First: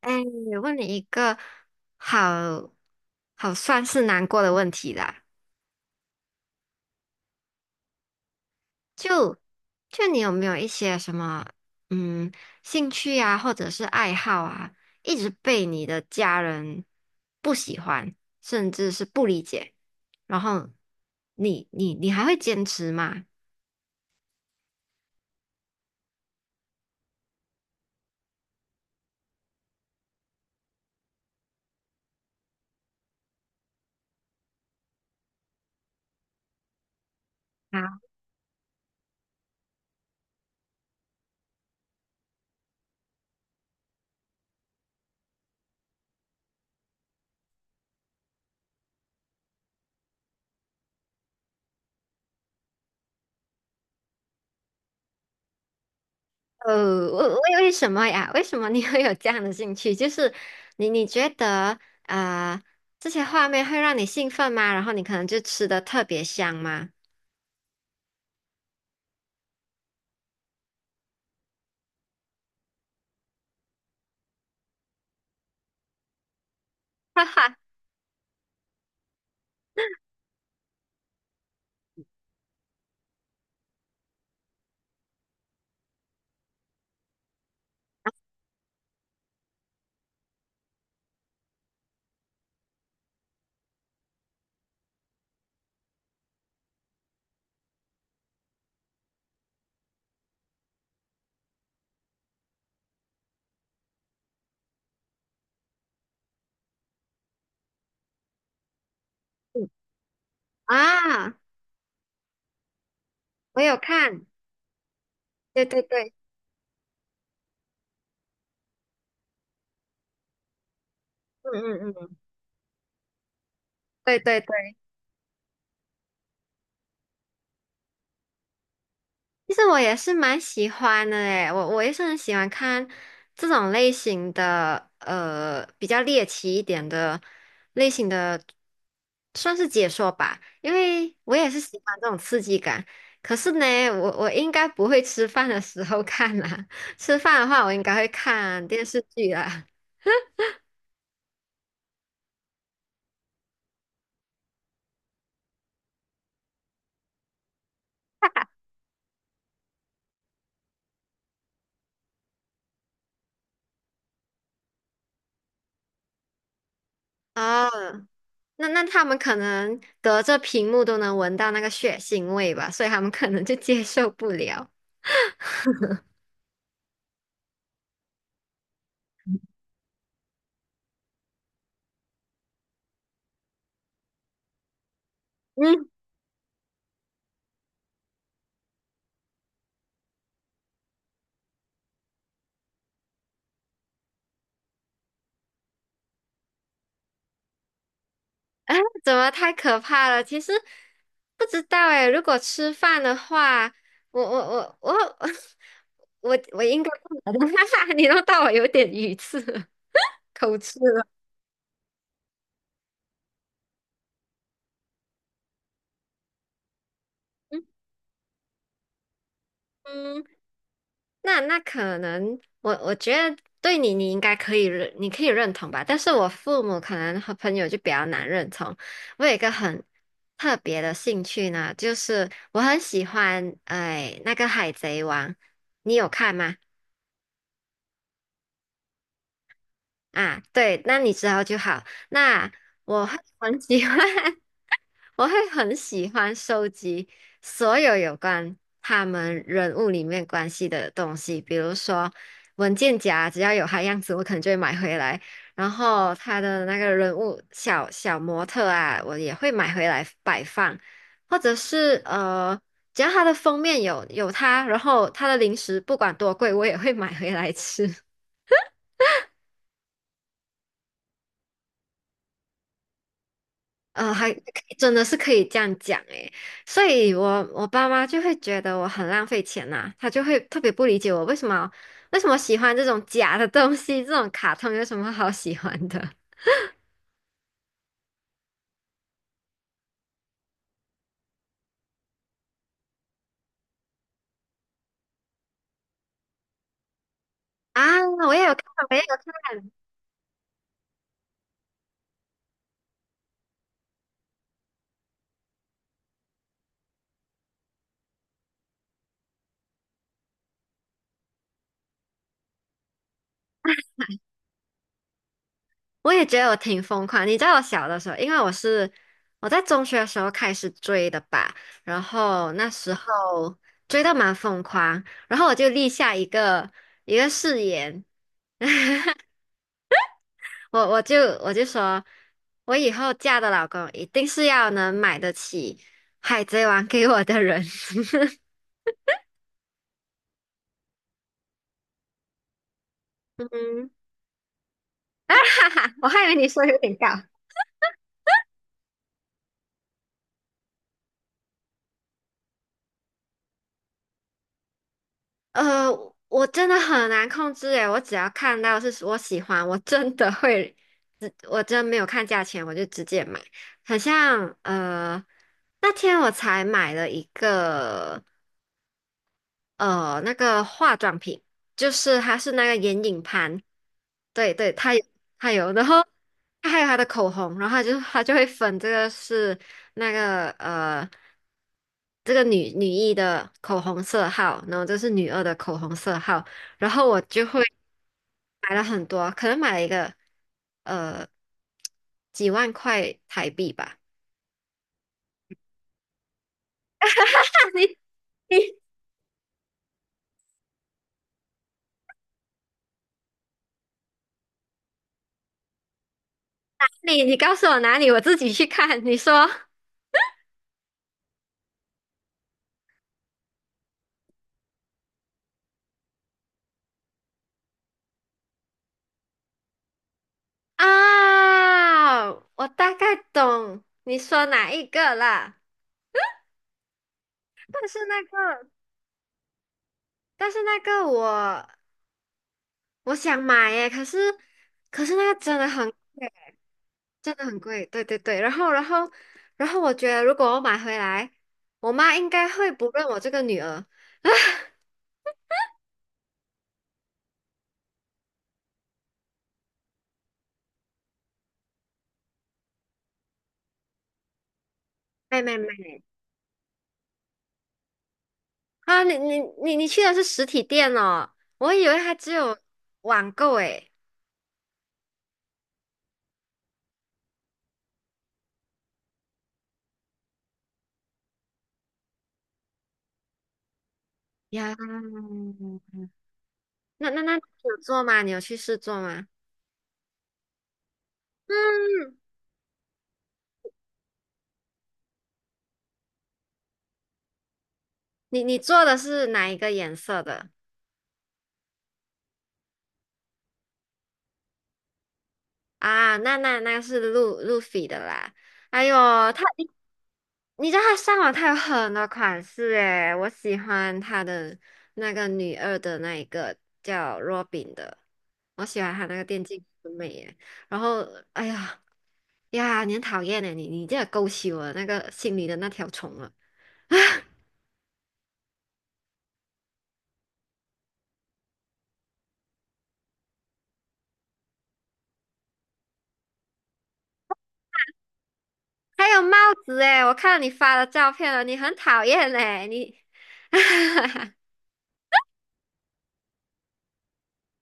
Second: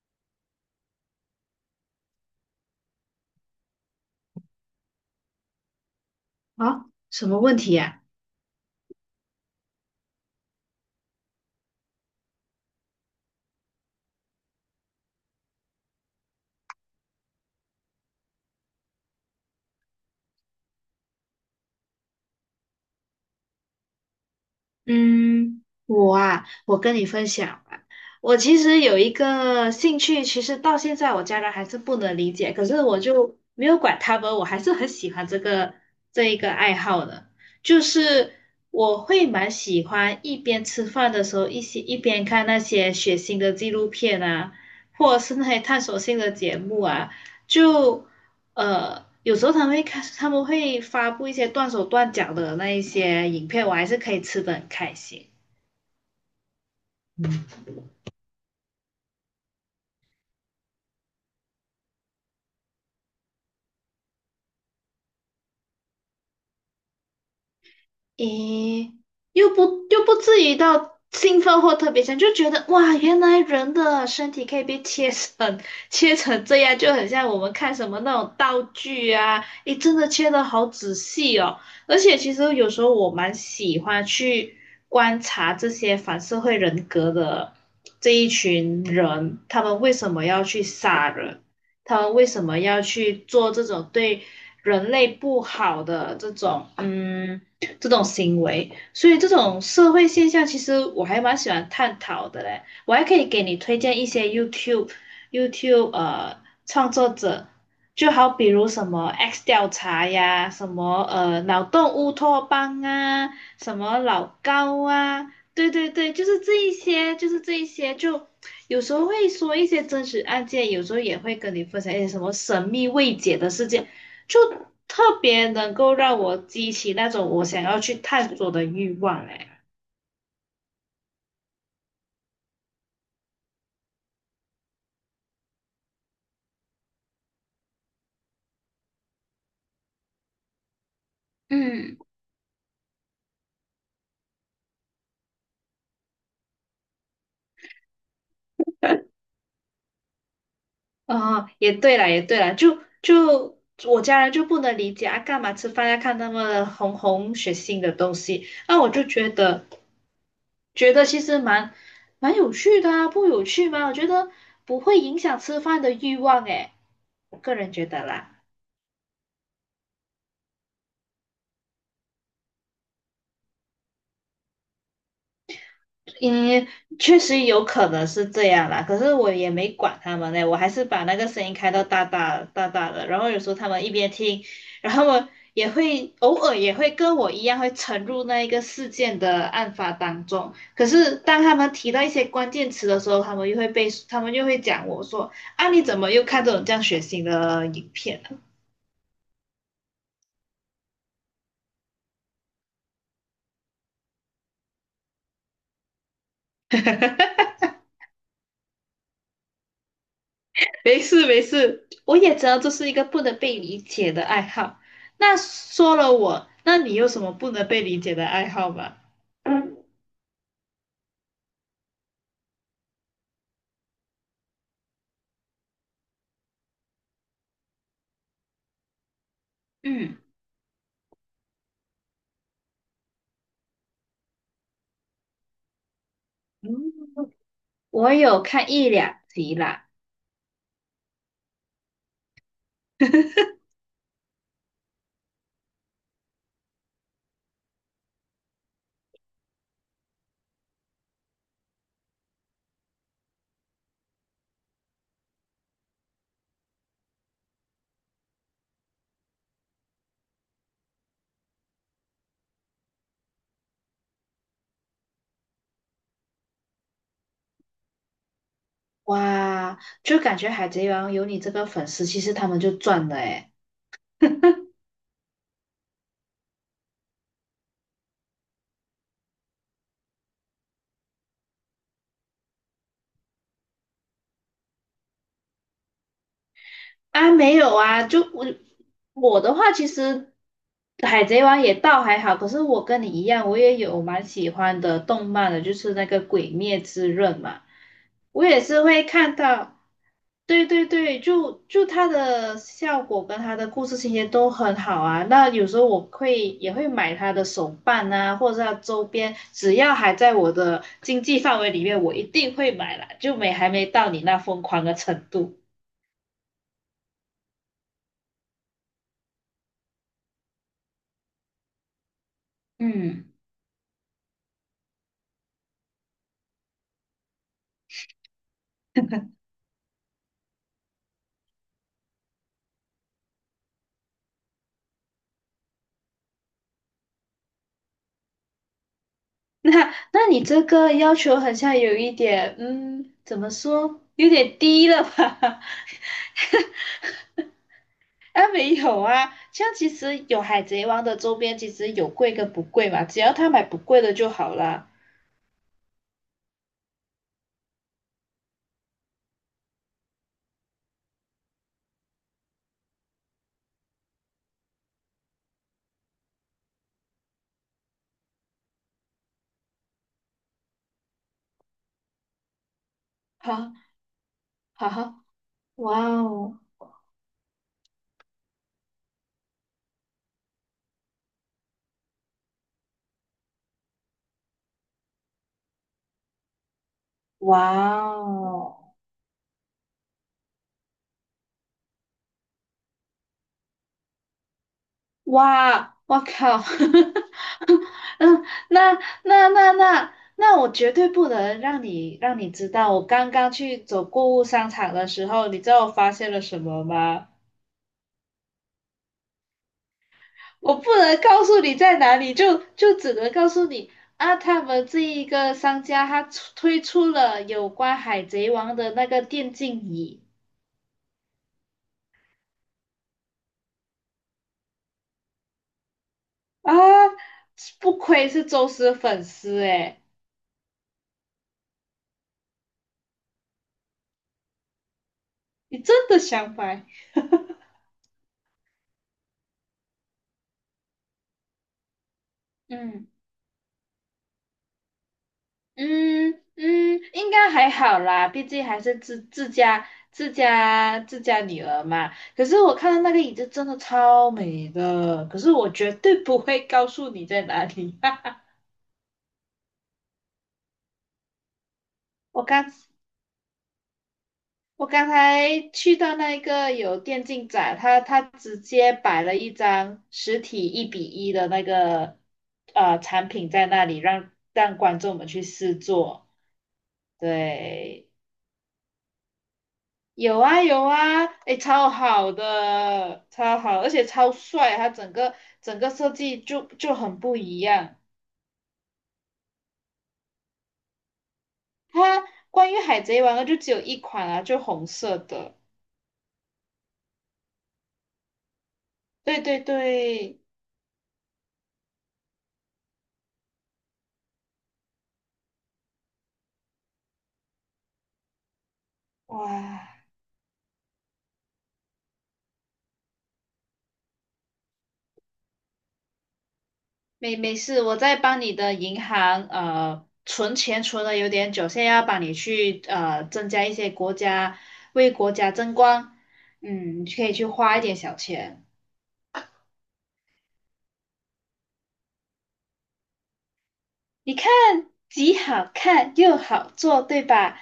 哎，问你一个好好算是难过的问题啦，啊，什么问题呀？就就你有没有一些什么嗯兴趣啊，或者是爱好啊，一直被你的家人不喜欢，甚至是不理解，然后你还会坚持吗？嗯，我啊，我跟你分享吧。我其实有一个兴趣，其实到现在我家人还是不能理解，可是我就没有管他们，我还是很喜欢这一个爱好的。就啊？是我会蛮喜欢一边吃饭的时候，一边看那些血腥的纪录片啊，或者是那些探索性的节目啊，就有时候他们会看，他们会发布一些断手断脚的那一些影片，我还是可以吃的很开心。呃，为嗯为什么呀？为什么你 会有这样的兴趣？就是你觉得啊、这些画面会让你兴奋吗？然后你可能就吃的特别香吗？咦，又不又不至于到兴奋或特别强，就觉得哇，原来人的身体可以被切成 切成这样，就很 哈像我们哈，看什么那种道具啊，诶，真的切的好仔细哦。而且其实有时候我蛮喜欢去观察这些反社会人格的这一群人，他们为什么要去杀人？他们为什么要去做这种对人类不好的这种行为。所以这种社会现象，其实我还蛮喜欢探讨的嘞。我还可以给你推荐一些 YouTube创作者，就好比如什么 X 嗯调查呀，什么啊，呃脑洞乌托邦啊，我有什么看，老高啊，对对对对对，对，就是这一些，就有时候会说一些真实案件，有时候也会嗯跟你分享嗯一些嗯，什么神秘未解的事件，对就对对。特别能够让我激起那种我想要去探索的欲望哎。其实我也是蛮喜欢的诶，我也是很喜欢看这种类型的，比较猎奇一点的类型的，算是解说吧，因为我也是喜嗯，欢这种刺激感。可是呢，我应该不会吃饭的时候看啦，吃饭的话我应该会看电视剧啦。哦，也对了，就我家人就不能理解啊，干嘛吃饭要看那么红红血腥的东西？那我就觉得，觉得其实蛮有趣的啊，不有趣吗？我觉得不会影响吃饭的欲望诶，我个哦，人觉得啦。那他们可能隔着屏幕都能闻到那个血腥味吧，所以他们可能就接受不了。嗯，确实有可能是这样啦，可是我也没管他们嘞，我还是把那个声音开到大大大大的，然后有时候他们一边听，然后我 也嗯。会偶尔也会跟我一样会沉入那一个事件的案发当中，可是当他们提到一些关键词的时候，他们又会讲我说啊你怎么又看这种这样血腥的影片？啊，怎么太可怕了？其实不知道哎。如果吃饭的话，我 我应该不能，你弄到我有点语塞了，口吃没了。事没事，我也知道这是一个不能被理解的爱好。那说了我，那你有什么不嗯能被理解的爱好吗？嗯嗯，那可能我觉得对你，你应该可以认，你可以认同吧。但是我父母可能和朋友就比较难认同。我有一个很嗯，特别的兴趣呢，就是我很喜欢哎那个《海贼王》，你有看吗？嗯，我有看一两集啦。啊，对，那你知道就好。那我会 很 喜欢，我会很喜欢收集所有有关他们人物里面关系的东西，比如说文件夹，只要有他样子，我可能就会买回来。然后他的那个人物小小模特啊，我也会买回来摆放，或者是只要他的封面有他，然后他的零食不管多贵，我也会买回来吃。哇，就感觉《海贼王》有你这个粉丝，其实他们就赚了诶。还真的是可以这样讲诶，所以我爸妈就会觉得我很浪费钱呐、他就会特别不理解我为什么为什么喜欢这种假的东西，这种卡通有什么好喜欢的 啊，没有啊，我的话，其实《海贼王》也倒还好，可是我跟你一样，我也有蛮喜欢的动漫的，就是那个《鬼灭之刃》嘛，啊？我也我有也看，是我也会有看看，到，对对对，它的效果跟它的故事情节都很好啊。那有时候也会买它的手办啊，或者是它周边，只要还在我的经济范围里面，我一定会买啦，就没还没到你那疯狂的程度，我也觉得我挺疯狂。你知道我小的时候，因为我在中学的时候开始追的吧，然后那时嗯。候追的蛮疯狂，然后我就立下一个誓言。我我就我就说，我以后嫁的老公一定是要能买得起《海贼王》给我的人。那那你这个要求好像有一点，嗯，怎么嗯，说，有点低了吧？哈哈，我还以为你说有点高。啊，没有啊，像其实有海贼王的周边，其实有贵跟不贵嘛，只要他买不贵的就好了。呃，我真的很难控制诶，我只要看到是我喜欢，我真的会，真没有看价钱，我就直接买。好像那天我才买了一个。那个化妆品，就是它是那个眼影盘，好，对对，好，它有好，它有，然哇后哦，它还有它的口红，然后它就会分这个是那个这个女一的口红色号，然后这是女二的口红色号，然后我就哇会买了哦。很多，可能买了一个呃几万块台币吧。哇，我靠，你 嗯，那我绝对不能让你知道，我刚刚去走购物商场的时候，你知道我发现了什么你吗？你告诉我哪里，我自己去看。你说。我不能告诉你在哪里，只能告诉你啊，他们这一个商家推出了有关海贼王的那个电竞椅啊，我大概懂你说哪一个啦，啊，但不是那愧是个，宙斯粉丝诶，但是那个我想买耶，可是那个真的你很真的贵，想买，真的很贵，对对对，然后我觉得如果我买回来，我妈应该会不认嗯。我这个女儿。嗯嗯，应该还好啦，毕竟还是自家女儿嘛。可是我看到那个椅子真的超美的，可没是没没我绝对不会告诉你在哪里。啊，你去的是实体店哦，我以为它只我有刚网购诶。我刚才去到那个有电竞展，他直接摆了一张实体1比1的那个产品在那里，让呀，让观众们去试坐。那你有做对。吗？你有去试做吗？有啊有啊，诶，超嗯。好的，超好，而且超帅，它整个整个设计很不一样。你你做的是哪一个颜色的它关于海贼王的就只有一款啊，就红色的。啊？那是路飞的啦。哎呦，对它对对，你知道它上网它有很多款式诶，我喜欢它的那个女二的那一个叫 Robin 的，我喜欢它那个电竞很哇，美耶。然后哎呀呀，你很讨厌诶，你这勾起我那个心里的那条虫了。没没事，我在帮你的银行存钱存了有点久，现在要帮你去增加一些为国家争光，嗯，你可以去花一点小钱。还有帽子诶，我看到你发的照片了，你很讨厌诶，你。你 看，既好看又好做，对吧？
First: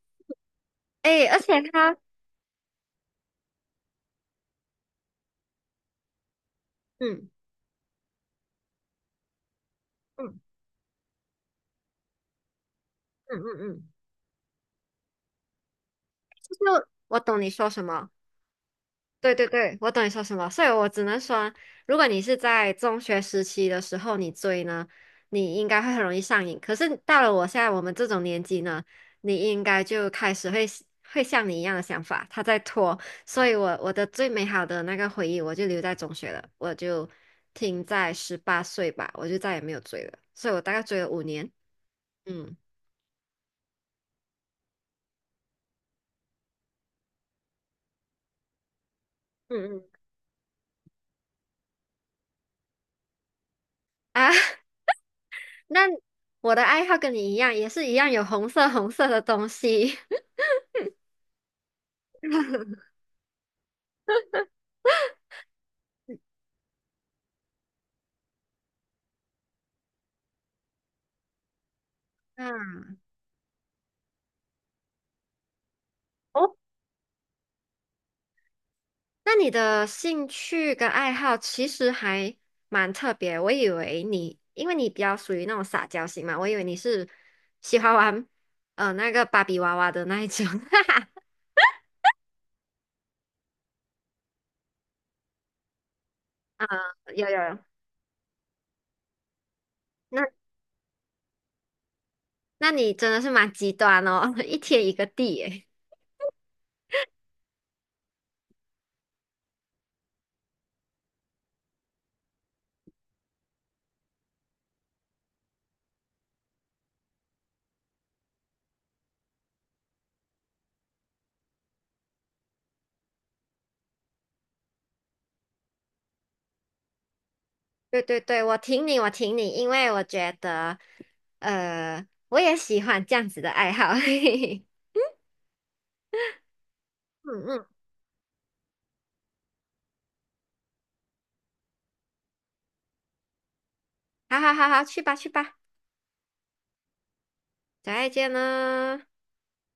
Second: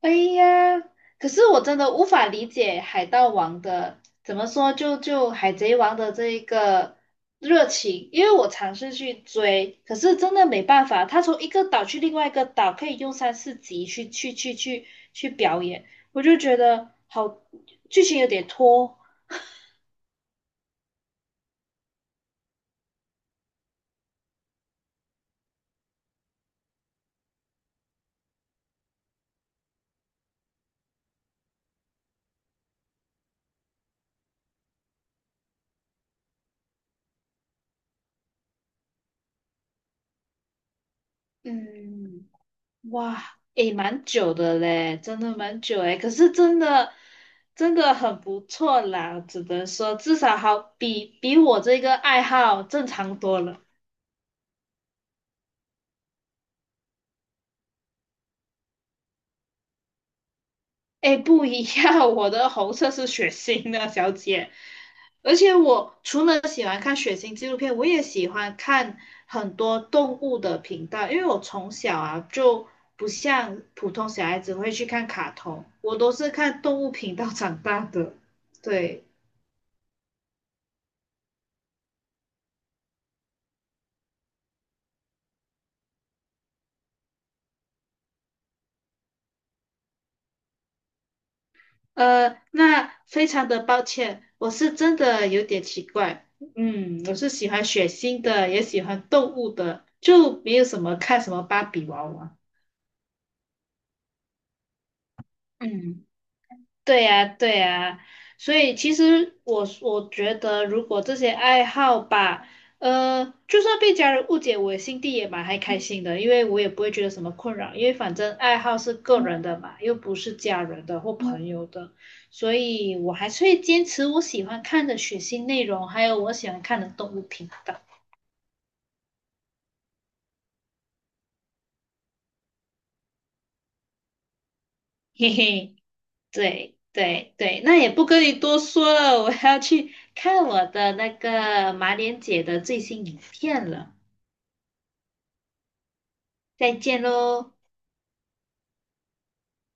哎呀，哎，可而是且我真的他，无法理解海盗王的，怎么说海贼王的这一个嗯热情，因为我尝试去追，可是真嗯的没办法，他从一个岛去另外一个岛，可以用三嗯四嗯集嗯，去表演，我就就觉是得我好，懂你说什剧么，情有点拖，对对对，我懂你说什么，所以我只能说，如果你是在中学时期的时候你追呢，你应该会很容易上瘾。可是到了我现在我们这种年纪呢，你应该就开始会像你一样的想法，他在拖，所以我的最美好的那个回忆我就留在中学了，我就停在18岁吧，我就再也没有追了，所以我大概追了5年，嗯。嗯哇，诶，蛮久的嘞，真的蛮久诶。可是真的，真的很不错啦，只能嗯嗯，说至少好比我这个爱好正常多了。啊。那我的爱好跟你一样，也是一样有红色的东西。诶，不一样，我的红色是血腥的，小姐。而且我除了喜欢看血腥纪录片，我也喜欢看很多动物的频道，因为我从小啊就嗯，不像普通小孩子会去看卡通，我都是哦，看动物频道长大的。对。那你的兴趣跟爱好其实还蛮特别。我以为你，因为你比较属于那种撒娇型嘛，我以为你是喜欢玩那个芭比娃娃的那一种。哈哈，呃，那非常的抱歉，我是真的有点奇怪。嗯，我有是有喜有，欢血腥的，也喜欢动物的，那就没有什么看什么芭比娃娃。那你真的是蛮极端哦，一天一个地诶。嗯。对呀，对呀，所以其实我我觉得，如果这些爱好吧，呃，就算被家人误解，我心地也蛮还开心的，因为我也不会觉得什么困扰，因为反正爱好是个人的嘛，又不是家人的或朋友的，所以我还是会坚持我喜欢看的血腥内容，还有我喜欢看的动物频道。对对对，我挺你，我挺你，因为我觉得，我也喜欢这样子的爱好。嘿嘿，对对嗯对，嗯。那也不跟你多说了，我要去看我的那个马脸姐的最新影片了。好好好好，去吧去吧，再见喽。再见了。